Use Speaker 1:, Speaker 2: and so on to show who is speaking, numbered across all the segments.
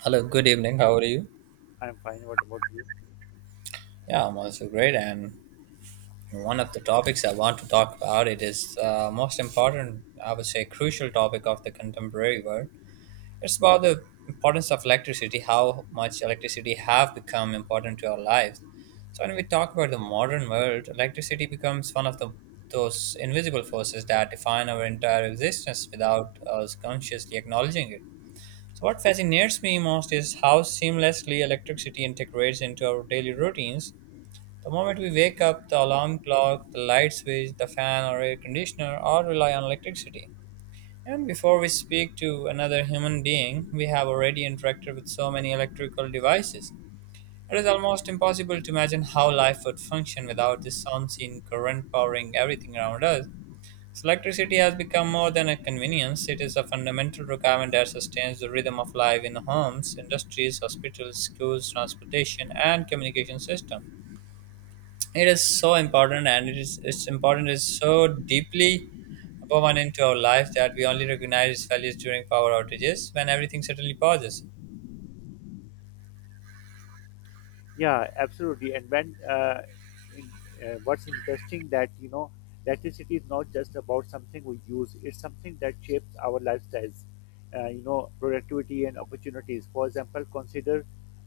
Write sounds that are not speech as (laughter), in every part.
Speaker 1: Hello, good evening. How are you?
Speaker 2: I'm fine. What about you?
Speaker 1: Yeah, I'm also great. And one of the topics I want to talk about it is most important, I would say, crucial topic of the contemporary world. It's about the importance of electricity, how much electricity have become important to our lives. So when we talk about the modern world, electricity becomes one of the those invisible forces that define our entire existence without us consciously acknowledging it. So, what fascinates me most is how seamlessly electricity integrates into our daily routines. The moment we wake up, the alarm clock, the light switch, the fan or air conditioner all rely on electricity. And before we speak to another human being, we have already interacted with so many electrical devices. It is almost impossible to imagine how life would function without this unseen current powering everything around us. So electricity has become more than a convenience, it is a fundamental requirement that sustains the rhythm of life in homes, industries, hospitals, schools, transportation, and communication system. It is so important and it is its important is so deeply woven into our lives that we only recognize its values during power outages when everything suddenly pauses.
Speaker 2: Yeah, absolutely. In, what's interesting that electricity is not just about something we use, it's something that shapes our lifestyles, productivity and opportunities. For example, consider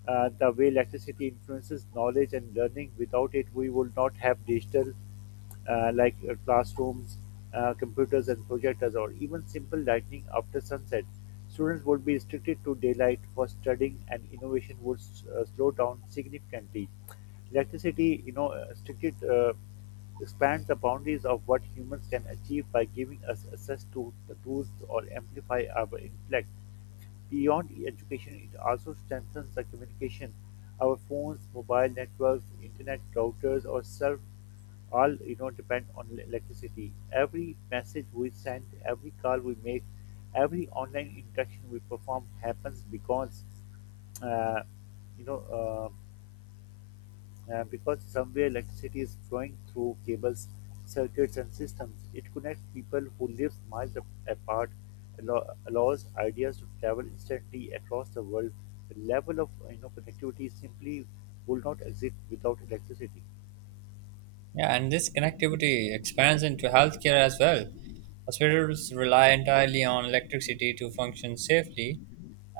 Speaker 2: the way electricity influences knowledge and learning. Without it, we would not have digital, classrooms, computers, and projectors, or even simple lighting after sunset. Students would be restricted to daylight for studying, and innovation would slow down significantly. Electricity, strictly expands the boundaries of what humans can achieve by giving us access to the tools or amplify our intellect. Beyond education, it also strengthens the communication. Our phones, mobile networks, internet routers, or self all depend on electricity. Every message we send, every call we make, every online interaction we perform happens because uh, you know. Uh, because somewhere electricity is flowing through cables, circuits, and systems. It connects people who live miles apart, allows ideas to travel instantly across the world. The level of connectivity simply would not exist without electricity.
Speaker 1: Yeah, and this connectivity expands into healthcare as well. Hospitals rely entirely on electricity to function safely,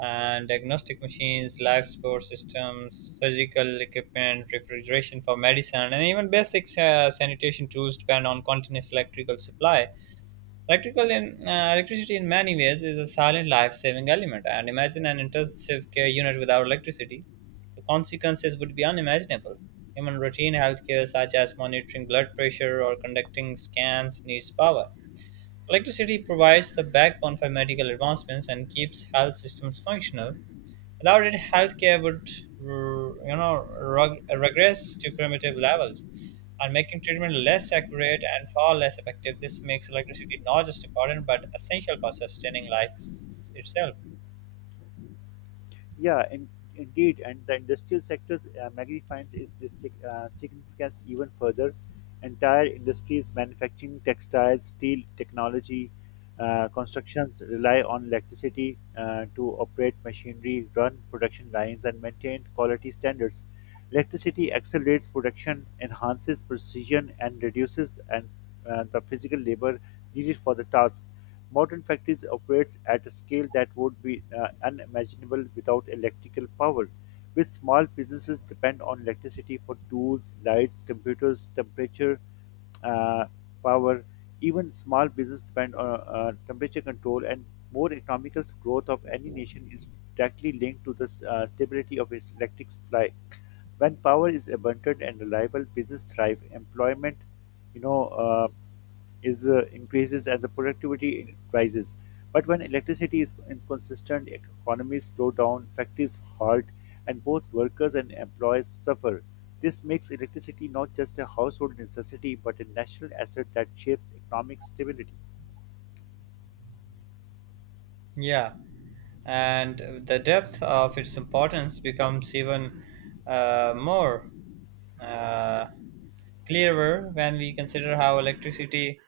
Speaker 1: and diagnostic machines, life support systems, surgical equipment, refrigeration for medicine, and even basic sanitation tools depend on continuous electrical supply. Electricity, in many ways, is a silent life saving element. And imagine an intensive care unit without electricity. The consequences would be unimaginable. Even routine healthcare, such as monitoring blood pressure or conducting scans, needs power. Electricity provides the backbone for medical advancements and keeps health systems functional. Without it, healthcare would, regress to primitive levels, and making treatment less accurate and far less effective. This makes electricity not just important but essential for sustaining itself.
Speaker 2: Yeah, indeed, and the industrial sector's magnifies is this significance even further. Entire industries, manufacturing, textiles, steel, technology, constructions rely on electricity to operate machinery, run production lines, and maintain quality standards. Electricity accelerates production, enhances precision, and reduces the physical labor needed for the task. Modern factories operate at a scale that would be unimaginable without electrical power. With small businesses depend on electricity for tools, lights, computers, temperature, uh, power. Even small business depend on temperature control, and more economical growth of any nation is directly linked to the stability of its electric supply. When power is abundant and reliable, business thrive, employment, you know, is increases, and the productivity rises. But when electricity is inconsistent, economies slow down, factories halt, and both workers and employees suffer. This makes electricity not just a household necessity but a national asset that shapes economic stability.
Speaker 1: Yeah, and the depth of its importance becomes even more. Uh, clearer when we consider how electricity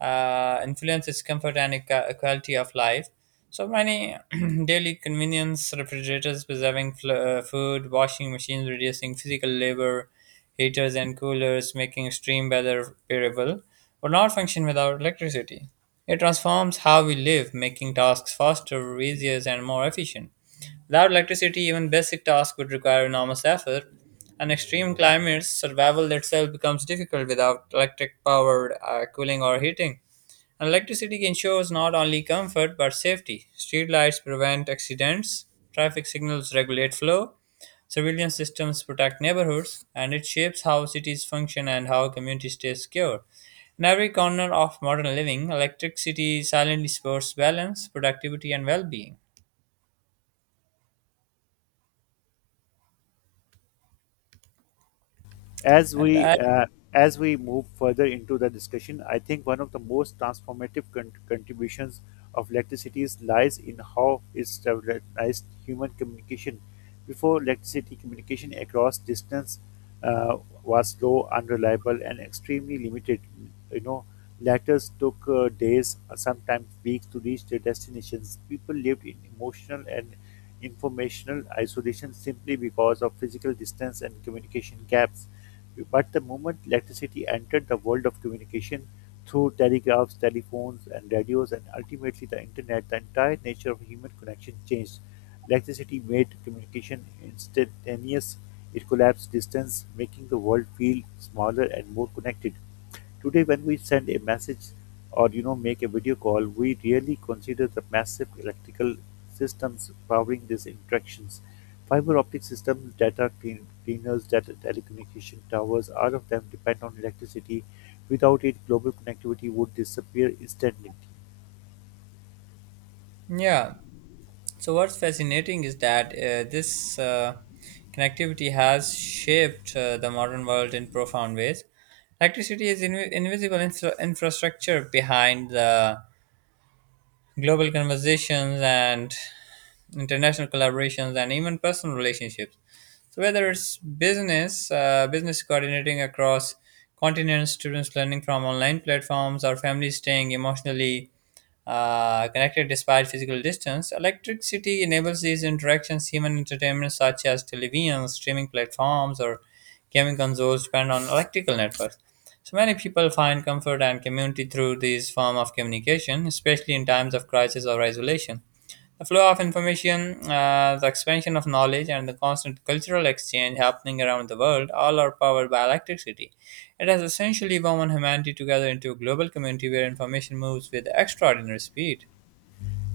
Speaker 1: influences comfort and quality of life. So many (clears throat) daily convenience, refrigerators preserving food, washing machines reducing physical labor, heaters and coolers making extreme weather variable, would not function without electricity. It transforms how we live, making tasks faster, easier, and more efficient. Without electricity, even basic tasks would require enormous effort. And extreme climates, survival itself becomes difficult without electric powered cooling or heating. And electricity ensures not only comfort but safety. Streetlights prevent accidents, traffic signals regulate flow, surveillance systems protect neighborhoods, and it shapes how cities function and how communities stay secure. In every corner of modern living, electricity silently supports balance, productivity, and well being.
Speaker 2: as
Speaker 1: And
Speaker 2: we
Speaker 1: as
Speaker 2: uh, as we move further into the discussion, I think one of the most transformative contributions of electricity lies in how it stabilized human communication. Before electricity, communication across distance uh, was slow, unreliable, and extremely limited. You know, Letters took days, sometimes weeks, to reach their destinations. People lived in emotional and informational isolation simply because of physical distance and communication gaps. But the moment electricity entered the world of communication through telegraphs, telephones, and radios, and ultimately the internet, the entire nature of human connection changed. Electricity made communication instantaneous. It collapsed distance, making the world feel smaller and more connected. Today, when we send a message or make a video call, we really consider the massive electrical systems powering these interactions. Fiber optic systems, data cleaners, data telecommunication towers, all of them depend on electricity. Without it, global connectivity would disappear instantly.
Speaker 1: Yeah. So what's fascinating is that this connectivity has shaped the modern world in profound ways. Electricity is invisible infrastructure behind the global conversations and international collaborations and even personal relationships, so whether it's business coordinating across continents, students learning from online platforms, or families staying emotionally connected despite physical distance. Electricity enables these interactions. Human entertainment such as televisions, streaming platforms, or gaming consoles depend on electrical networks, so many people find comfort and community through these form of communication, especially in times of crisis or isolation. The flow of information, the expansion of knowledge, and the constant cultural exchange happening around the world all are powered by electricity. It has essentially woven humanity together into a global community where information moves with extraordinary speed.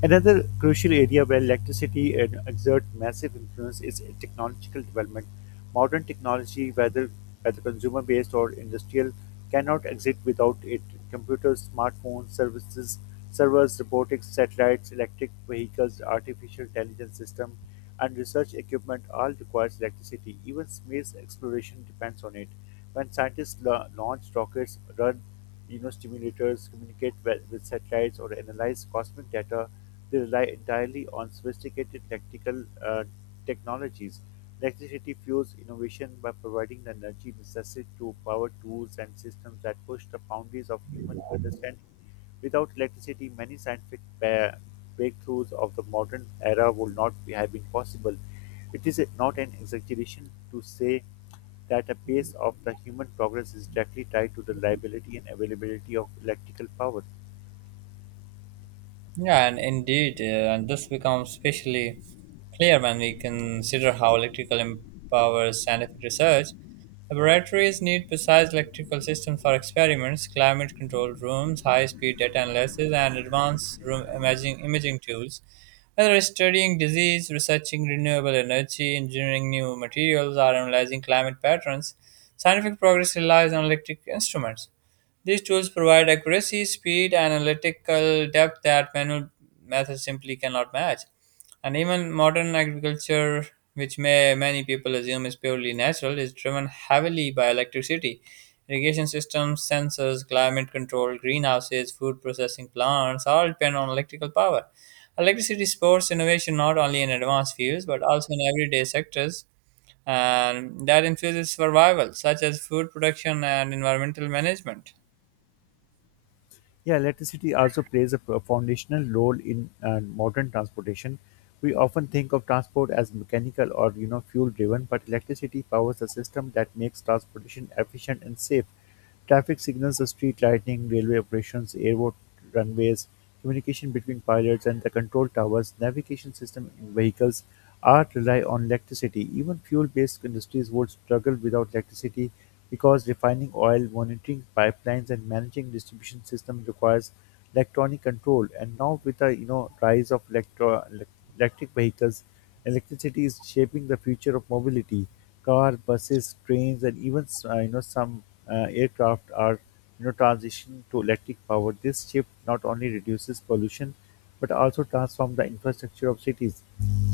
Speaker 2: Another crucial area where electricity and exerts massive influence is technological development. Modern technology, whether consumer based or industrial, cannot exist without it. Computers, smartphones, servers, robotics, satellites, electric vehicles, artificial intelligence systems, and research equipment all requires electricity. Even space exploration depends on it. When scientists launch rockets, run stimulators, communicate with satellites, or analyze cosmic data, they rely entirely on sophisticated electrical technologies. Electricity fuels innovation by providing the energy necessary to power tools and systems that push the boundaries of human understanding. Without electricity, many scientific breakthroughs of the modern era would not have been possible. It is not an exaggeration to say that the pace of the human progress is directly tied to the reliability and availability of electrical power.
Speaker 1: Yeah, and indeed, and this becomes especially clear when we consider how electrical empowers scientific research. Laboratories need precise electrical systems for experiments, climate control rooms, high-speed data analysis, and advanced room imaging tools. Whether it's studying disease, researching renewable energy, engineering new materials, or analyzing climate patterns, scientific progress relies on electric instruments. These tools provide accuracy, speed, and analytical depth that manual methods simply cannot match. And even modern agriculture, which may many people assume is purely natural, is driven heavily by electricity. Irrigation systems, sensors, climate control, greenhouses, food processing plants all depend on electrical power. Electricity supports innovation not only in advanced fields but also in everyday sectors and that infuses survival, such as food production and environmental management.
Speaker 2: Yeah, electricity also plays a foundational role in modern transportation. We often think of transport as mechanical or fuel driven, but electricity powers a system that makes transportation efficient and safe. Traffic signals, the street lighting, railway operations, airport runways, communication between pilots and the control towers, navigation system in vehicles, art rely on electricity. Even fuel-based industries would struggle without electricity because refining oil, monitoring pipelines, and managing distribution system requires electronic control. And now with the rise of electric vehicles, electricity is shaping the future of mobility. Cars, buses, trains, and even some aircraft are transition to electric power. This shift not only reduces pollution but also transforms the infrastructure of cities,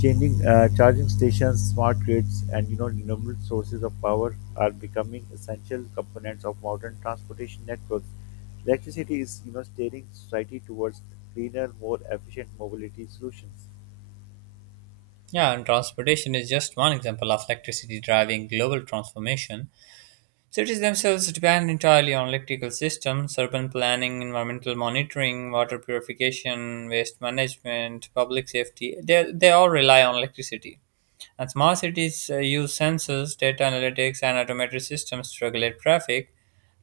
Speaker 2: changing charging stations, smart grids, and renewable sources of power are becoming essential components of modern transportation networks. Electricity is steering society towards cleaner, more efficient mobility solutions.
Speaker 1: Yeah, and transportation is just one example of electricity driving global transformation. Cities themselves depend entirely on electrical systems, urban planning, environmental monitoring, water purification, waste management, public safety. They all rely on electricity. And smart cities use sensors, data analytics, and automated systems to regulate traffic,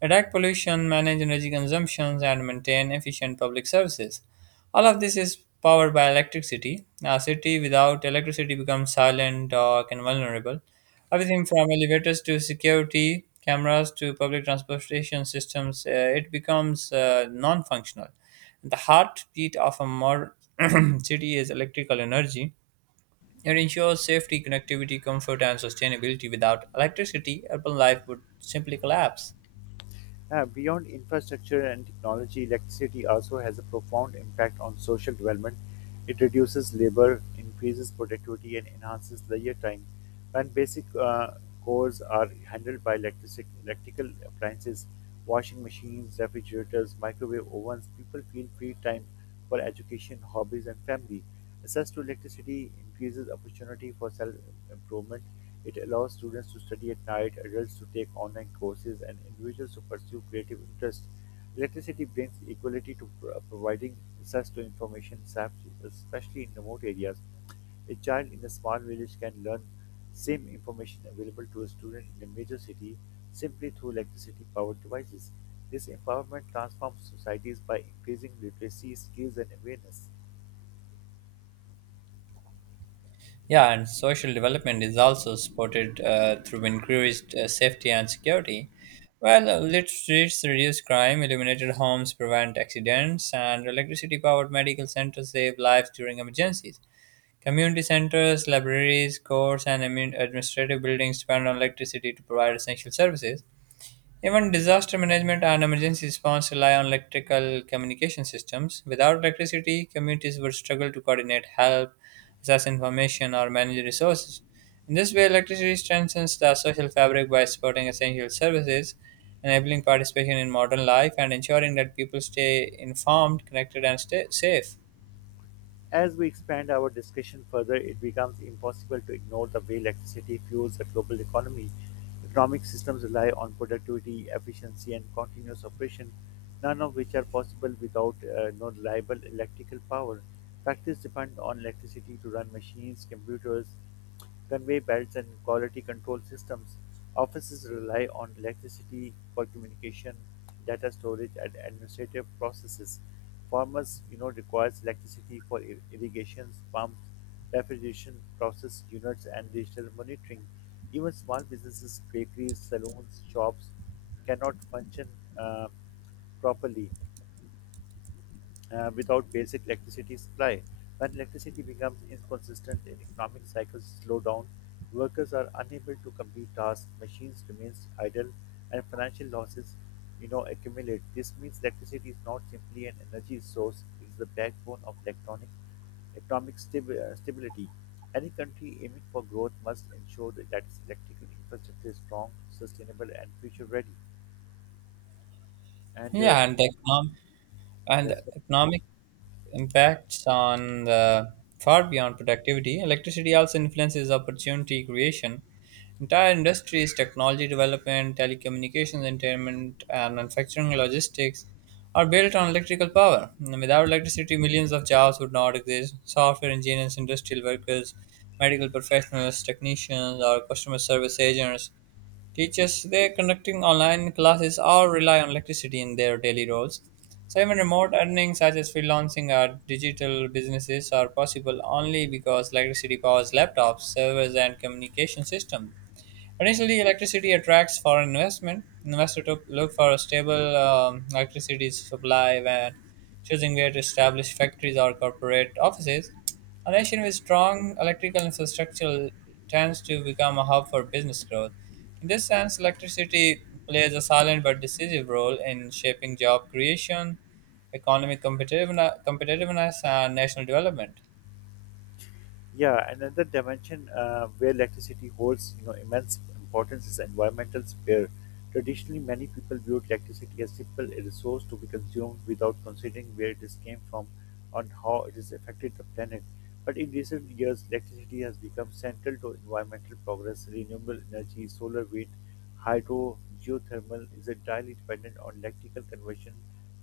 Speaker 1: detect pollution, manage energy consumptions, and maintain efficient public services. All of this is powered by electricity. A city without electricity becomes silent, dark, and vulnerable. Everything from elevators to security cameras to public transportation systems, it becomes non functional. The heartbeat of a modern (clears throat) city is electrical energy, it ensures safety, connectivity, comfort, and sustainability. Without electricity, urban life would simply collapse.
Speaker 2: Beyond infrastructure and technology, electricity also has a profound impact on social development. It reduces labor, increases productivity, and enhances leisure time. When basic chores are handled by electrical appliances, washing machines, refrigerators, microwave ovens, people feel free time for education, hobbies, and family. Access to electricity increases opportunity for self improvement. It allows students to study at night, adults to take online courses, and individuals to pursue creative interests. Electricity brings equality to providing access to information, especially in remote areas. A child in a small village can learn same information available to a student in a major city simply through electricity powered devices. This empowerment transforms societies by increasing literacy, skills, and awareness.
Speaker 1: Yeah, and social development is also supported through increased safety and security. Well, lit streets reduce crime, illuminated homes prevent accidents, and electricity powered medical centers save lives during emergencies. Community centers, libraries, courts, and administrative buildings depend on electricity to provide essential services. Even disaster management and emergency response rely on electrical communication systems. Without electricity, communities would struggle to coordinate help, access information, or manage resources. In this way, electricity strengthens the social fabric by supporting essential services, enabling participation in modern life, and ensuring that people stay informed, connected, and stay safe.
Speaker 2: As we expand our discussion further, it becomes impossible to ignore the way electricity fuels the global economy. Economic systems rely on productivity, efficiency, and continuous operation, none of which are possible without no reliable electrical power. Factories depend on electricity to run machines, computers, conveyor belts, and quality control systems. Offices rely on electricity for communication, data storage, and administrative processes. Farmers requires electricity for irrigations, pumps, refrigeration process units, and digital monitoring. Even small businesses, bakeries, saloons, shops cannot function uh, properly without basic electricity supply. When electricity becomes inconsistent and economic cycles slow down, workers are unable to complete tasks, machines remain idle, and financial losses accumulate. This means electricity is not simply an energy source; it is the backbone of electronic economic stability. Any country aiming for growth must ensure that its electrical infrastructure is strong, sustainable, and future ready. And
Speaker 1: Yeah, and the
Speaker 2: yes.
Speaker 1: economic impacts on the far beyond productivity. Electricity also influences opportunity creation. Entire industries, technology development, telecommunications, entertainment, and manufacturing logistics are built on electrical power. Without electricity, millions of jobs would not exist. Software engineers, industrial workers, medical professionals, technicians, or customer service agents, teachers they conducting online classes or rely on electricity in their daily roles. So even remote earnings such as freelancing or digital businesses are possible only because electricity powers laptops, servers, and communication systems. Additionally, electricity attracts foreign investment. Investors to look for a stable electricity supply when choosing where to establish factories or corporate offices. A nation with strong electrical infrastructure tends to become a hub for business growth. In this sense, electricity plays a silent but decisive role in shaping job creation, competitiveness and national development.
Speaker 2: Yeah, and another dimension where electricity holds immense importance is environmental sphere. Traditionally, many people viewed electricity as simple a resource to be consumed without considering where it is came from and how it has affected the planet. But in recent years, electricity has become central to environmental progress. Renewable energy, solar, wind, hydro, geothermal is entirely dependent on electrical conversion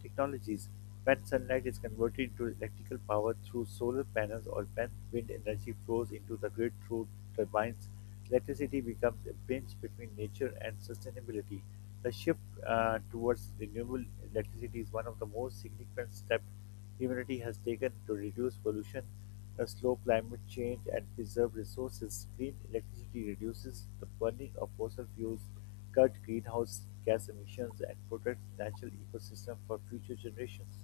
Speaker 2: technologies. When sunlight is converted into electrical power through solar panels, or when wind energy flows into the grid through turbines, electricity becomes a bridge between nature and sustainability. The shift towards renewable electricity is one of the most significant steps humanity has taken to reduce pollution, slow climate change, and preserve resources. Green electricity reduces the burning of fossil fuels, cut greenhouse gas emissions, and protect natural ecosystems for future generations.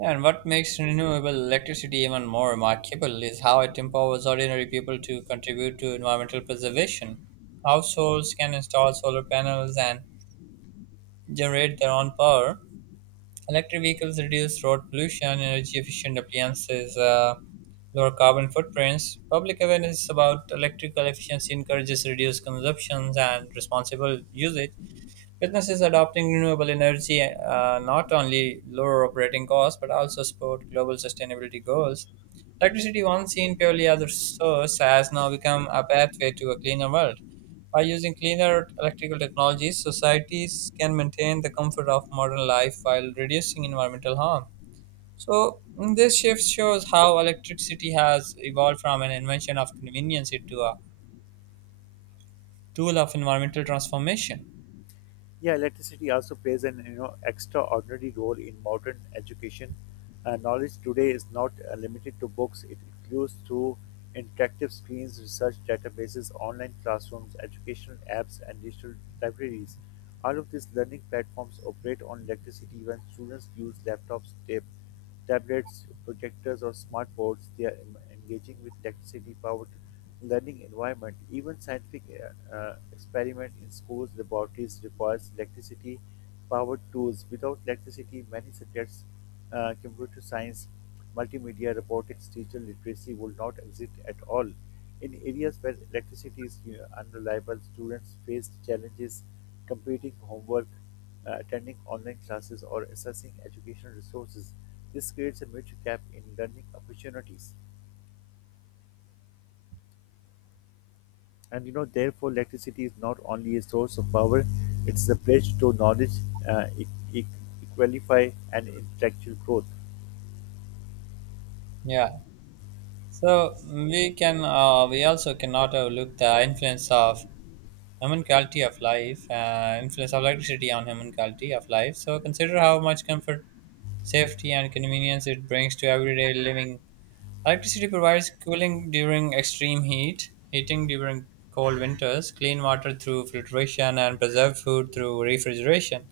Speaker 1: And what makes renewable electricity even more remarkable is how it empowers ordinary people to contribute to environmental preservation. Households can install solar panels and generate their own power. Electric vehicles reduce road pollution, energy efficient appliances, lower carbon footprints. Public awareness about electrical efficiency encourages reduced consumptions and responsible usage. Businesses adopting renewable energy not only lower operating costs but also support global sustainability goals. Electricity, once seen purely as a source, has now become a pathway to a cleaner world. By using cleaner electrical technologies, societies can maintain the comfort of modern life while reducing environmental harm. So, this shift shows how electricity has evolved from an invention of convenience into a tool of environmental transformation.
Speaker 2: Yeah, electricity also plays an extraordinary role in modern education. Knowledge today is not limited to books; it includes through interactive screens, research databases, online classrooms, educational apps, and digital libraries. All of these learning platforms operate on electricity. When students use laptops, tablets, projectors, or smart boards, they are engaging with electricity-powered learning environment. Even scientific experiment in schools, laboratories requires electricity-powered tools. Without electricity, many subjects, computer science, multimedia, robotics, digital literacy will not exist at all. In areas where electricity is unreliable, students face challenges completing homework, attending online classes, or accessing educational resources. This creates a major gap in learning opportunities. And therefore, electricity is not only a source of power, it's a pledge to knowledge, uh, e- e- equalify, and intellectual growth.
Speaker 1: Yeah. So we also cannot overlook the influence of human quality of life, influence of electricity on human quality of life. So consider how much comfort, safety, and convenience it brings to everyday living. Electricity provides cooling during extreme heat, heating during cold winters, clean water through filtration, and preserved food through refrigeration.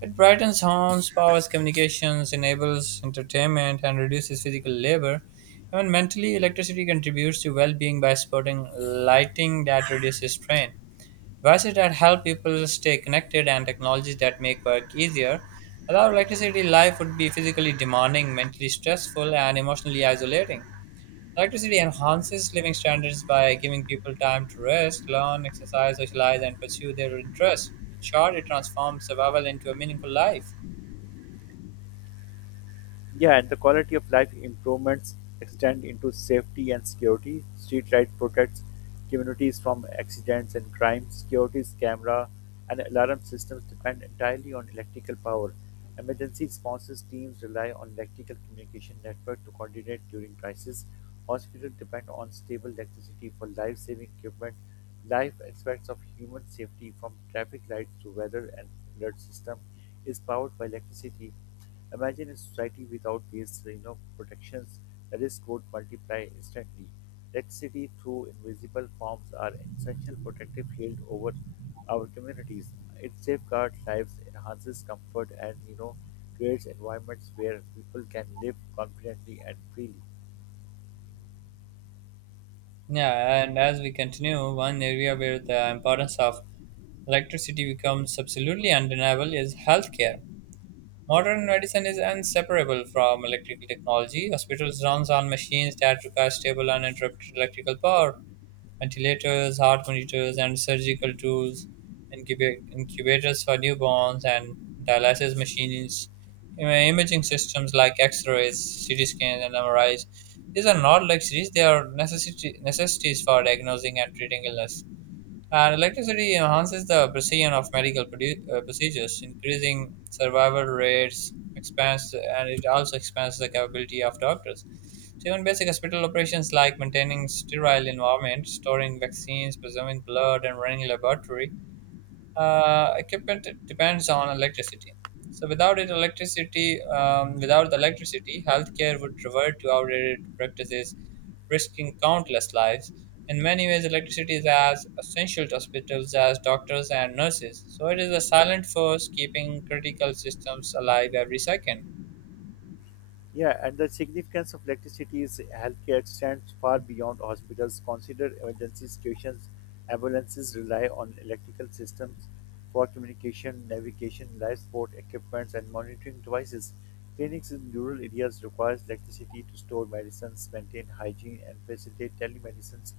Speaker 1: It brightens homes, powers communications, enables entertainment, and reduces physical labor. Even mentally, electricity contributes to well being by supporting lighting that reduces strain, devices that help people stay connected, and technologies that make work easier. Without electricity, life would be physically demanding, mentally stressful, and emotionally isolating. Electricity enhances living standards by giving people time to rest, learn, exercise, socialize, and pursue their interests. In short, it transforms survival into a meaningful life.
Speaker 2: Yeah, and the quality of life improvements extend into safety and security. Streetlight protects communities from accidents and crimes. Security's camera and alarm systems depend entirely on electrical power. Emergency responses teams rely on electrical communication network to coordinate during crisis. Hospitals depend on stable electricity for life-saving equipment. Life aspects of human safety, from traffic lights to weather and alert system, is powered by electricity. Imagine a society without these protections. The risk would multiply instantly. Electricity through invisible forms are essential protective shield over our communities. It safeguards lives, enhances comfort, and creates environments where people can live confidently and freely.
Speaker 1: Yeah, and as we continue, one area where the importance of electricity becomes absolutely undeniable is healthcare. Modern medicine is inseparable from electrical technology. Hospitals runs on machines that require stable, uninterrupted electrical power. Ventilators, heart monitors, and surgical tools, incubators for newborns, and dialysis machines, imaging systems like X-rays, CT scans, and MRIs. These are not luxuries; they are necessities for diagnosing and treating illness. And electricity enhances the precision of medical procedures, increasing survival rates, expands, and it also expands the capability of doctors. So even basic hospital operations like maintaining sterile environment, storing vaccines, preserving blood, and running laboratory equipment depends on electricity. So without the electricity, healthcare would revert to outdated practices, risking countless lives. In many ways, electricity is as essential to hospitals as doctors and nurses. So it is a silent force keeping critical systems alive every second.
Speaker 2: Yeah, and the significance of electricity is healthcare extends far beyond hospitals. Consider emergency situations. Ambulances rely on electrical systems for communication, navigation, life support equipment, and monitoring devices. Clinics in rural areas require electricity to store medicines, maintain hygiene, and facilitate telemedicine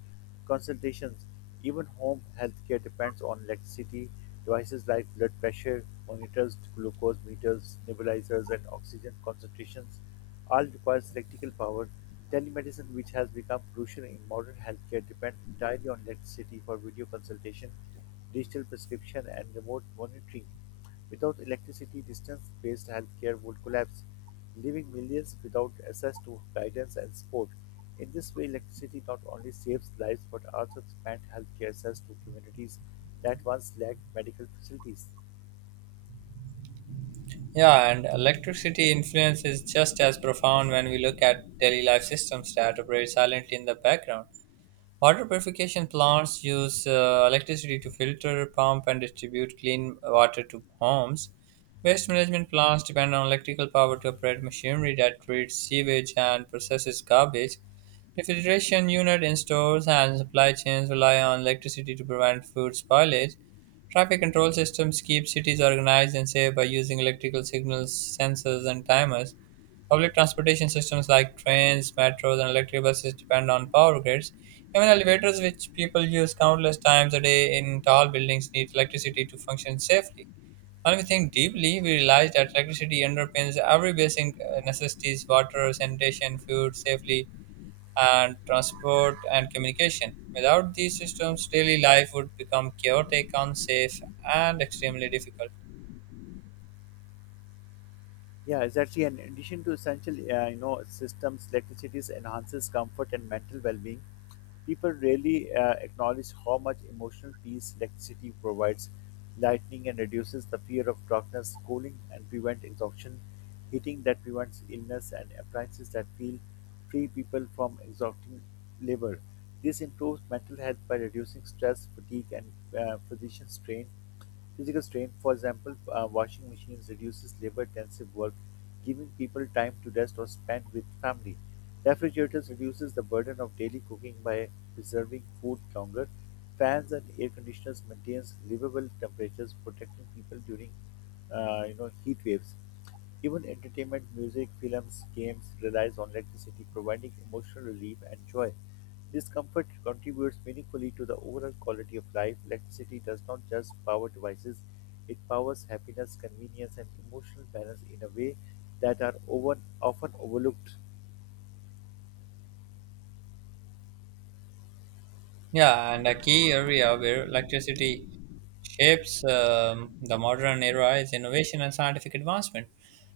Speaker 2: consultations. Even home healthcare depends on electricity. Devices like blood pressure monitors, glucose meters, nebulizers, and oxygen concentrations all requires electrical power. Telemedicine, which has become crucial in modern healthcare, depends entirely on electricity for video consultation, digital prescription, and remote monitoring. Without electricity, distance based healthcare would collapse, leaving millions without access to guidance and support. In this way, electricity not only saves lives but also expands healthcare access to communities that once lacked medical facilities.
Speaker 1: Yeah, and electricity influence is just as profound when we look at daily life systems that operate silently in the background. Water purification plants use electricity to filter, pump, and distribute clean water to homes. Waste management plants depend on electrical power to operate machinery that treats sewage and processes garbage. The filtration unit in stores and supply chains rely on electricity to prevent food spoilage. Traffic control systems keep cities organized and safe by using electrical signals, sensors, and timers. Public transportation systems like trains, metros, and electric buses depend on power grids. Even elevators, which people use countless times a day in tall buildings, need electricity to function safely. When we think deeply, we realize that electricity underpins every basic necessities water, sanitation, food, safely, and transport and communication. Without these systems, daily life would become chaotic, unsafe, and extremely difficult.
Speaker 2: Yeah, exactly. And in addition to essential, systems, electricity enhances comfort and mental well-being. People rarely acknowledge how much emotional peace electricity provides. Lightning and reduces the fear of darkness, cooling and prevent exhaustion, heating that prevents illness, and appliances that feel free people from exhausting labor. This improves mental health by reducing stress, fatigue, and physician strain. Physical strain, for example, washing machines reduces labor-intensive work, giving people time to rest or spend with family. Refrigerators reduces the burden of daily cooking by preserving food longer. Fans and air conditioners maintains livable temperatures, protecting people during heat waves. Even entertainment, music, films, games relies on electricity, providing emotional relief and joy. This comfort contributes meaningfully to the overall quality of life. Electricity does not just power devices, it powers happiness, convenience, and emotional balance in a way that are often overlooked.
Speaker 1: Yeah, and a key area where electricity shapes the modern era is innovation and scientific advancement.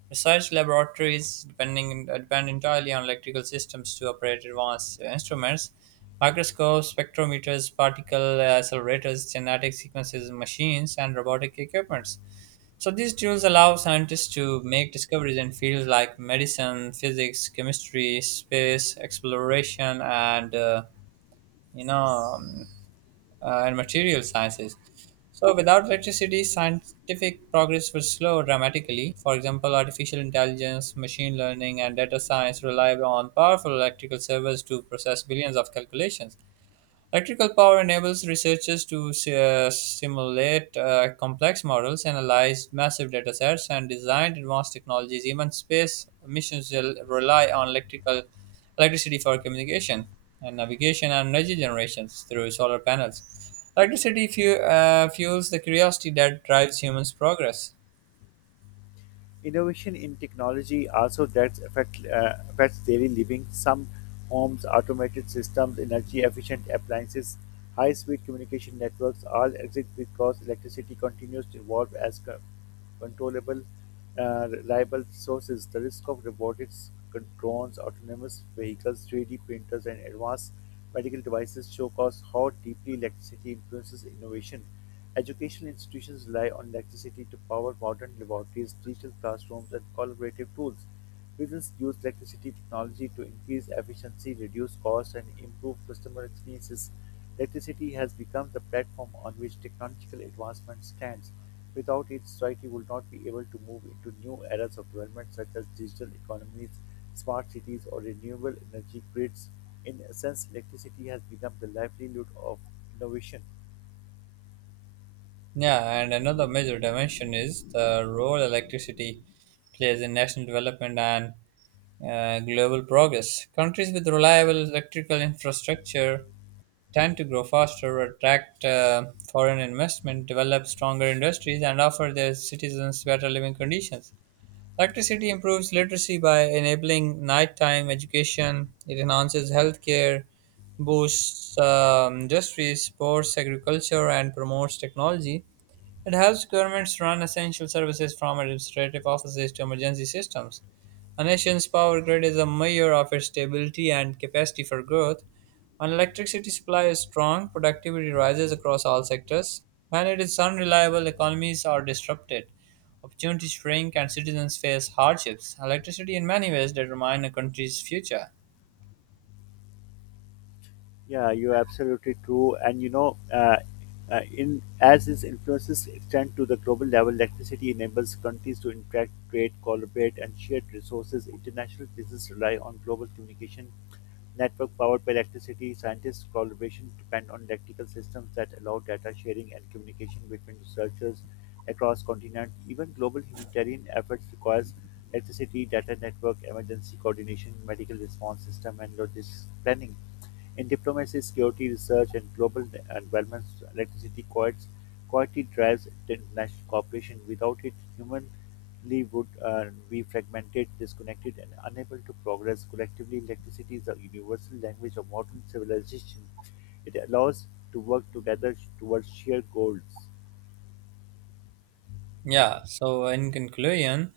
Speaker 1: Research laboratories depend entirely on electrical systems to operate advanced instruments, microscopes, spectrometers, particle accelerators, genetic sequences, machines, and robotic equipment. So these tools allow scientists to make discoveries in fields like medicine, physics, chemistry, space exploration, and you know, um, and material sciences. So without electricity, scientific progress would slow dramatically. For example, artificial intelligence, machine learning, and data science rely on powerful electrical servers to process billions of calculations. Electrical power enables researchers to simulate complex models, analyze massive data sets, and design advanced technologies. Even space missions will rely on electrical electricity for communication and navigation and energy generations through solar panels. Electricity fuels the curiosity that drives humans' progress.
Speaker 2: Innovation in technology also that affects daily living. Some homes, automated systems, energy efficient appliances, high speed communication networks all exist because electricity continues to evolve as controllable, reliable sources. The risk of robotics, drones, autonomous vehicles, 3D printers, and advanced medical devices show us how deeply electricity influences innovation. Education institutions rely on electricity to power modern laboratories, digital classrooms, and collaborative tools. Businesses use electricity technology to increase efficiency, reduce costs, and improve customer experiences. Electricity has become the platform on which technological advancement stands. Without it, society would not be able to move into new eras of development such as digital economies, smart cities, or renewable energy grids. In a sense, electricity has become the livelihood of innovation.
Speaker 1: Yeah, and another major dimension is the role electricity plays in national development and global progress. Countries with reliable electrical infrastructure tend to grow faster, attract foreign investment, develop stronger industries, and offer their citizens better living conditions. Electricity improves literacy by enabling nighttime education, it enhances healthcare, boosts industries, supports agriculture, and promotes technology. It helps governments run essential services from administrative offices to emergency systems. A nation's power grid is a measure of its stability and capacity for growth. When electricity supply is strong, productivity rises across all sectors. When it is unreliable, economies are disrupted, opportunities shrink, and citizens face hardships. Electricity, in many ways, determines a country's future.
Speaker 2: Yeah, you're absolutely true. And you know, in as its influences extend to the global level, electricity enables countries to interact, trade, collaborate, and share resources. International business rely on global communication network powered by electricity. Scientists' collaboration depend on electrical systems that allow data sharing and communication between researchers across continents. Even global humanitarian efforts requires electricity, data network, emergency coordination, medical response system, and logistics planning. In diplomacy, security research, and global developments, electricity quietly drives international cooperation. Without it, humanly would be fragmented, disconnected, and unable to progress collectively. Electricity is the universal language of modern civilization. It allows to work together towards shared goals.
Speaker 1: Yeah, so in conclusion,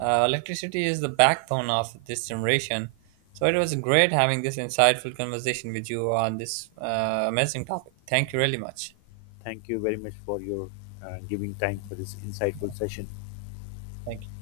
Speaker 1: electricity is the backbone of this generation. So it was great having this insightful conversation with you on this amazing topic. Thank you really much.
Speaker 2: Thank you very much for your giving time for this insightful session.
Speaker 1: Thank you.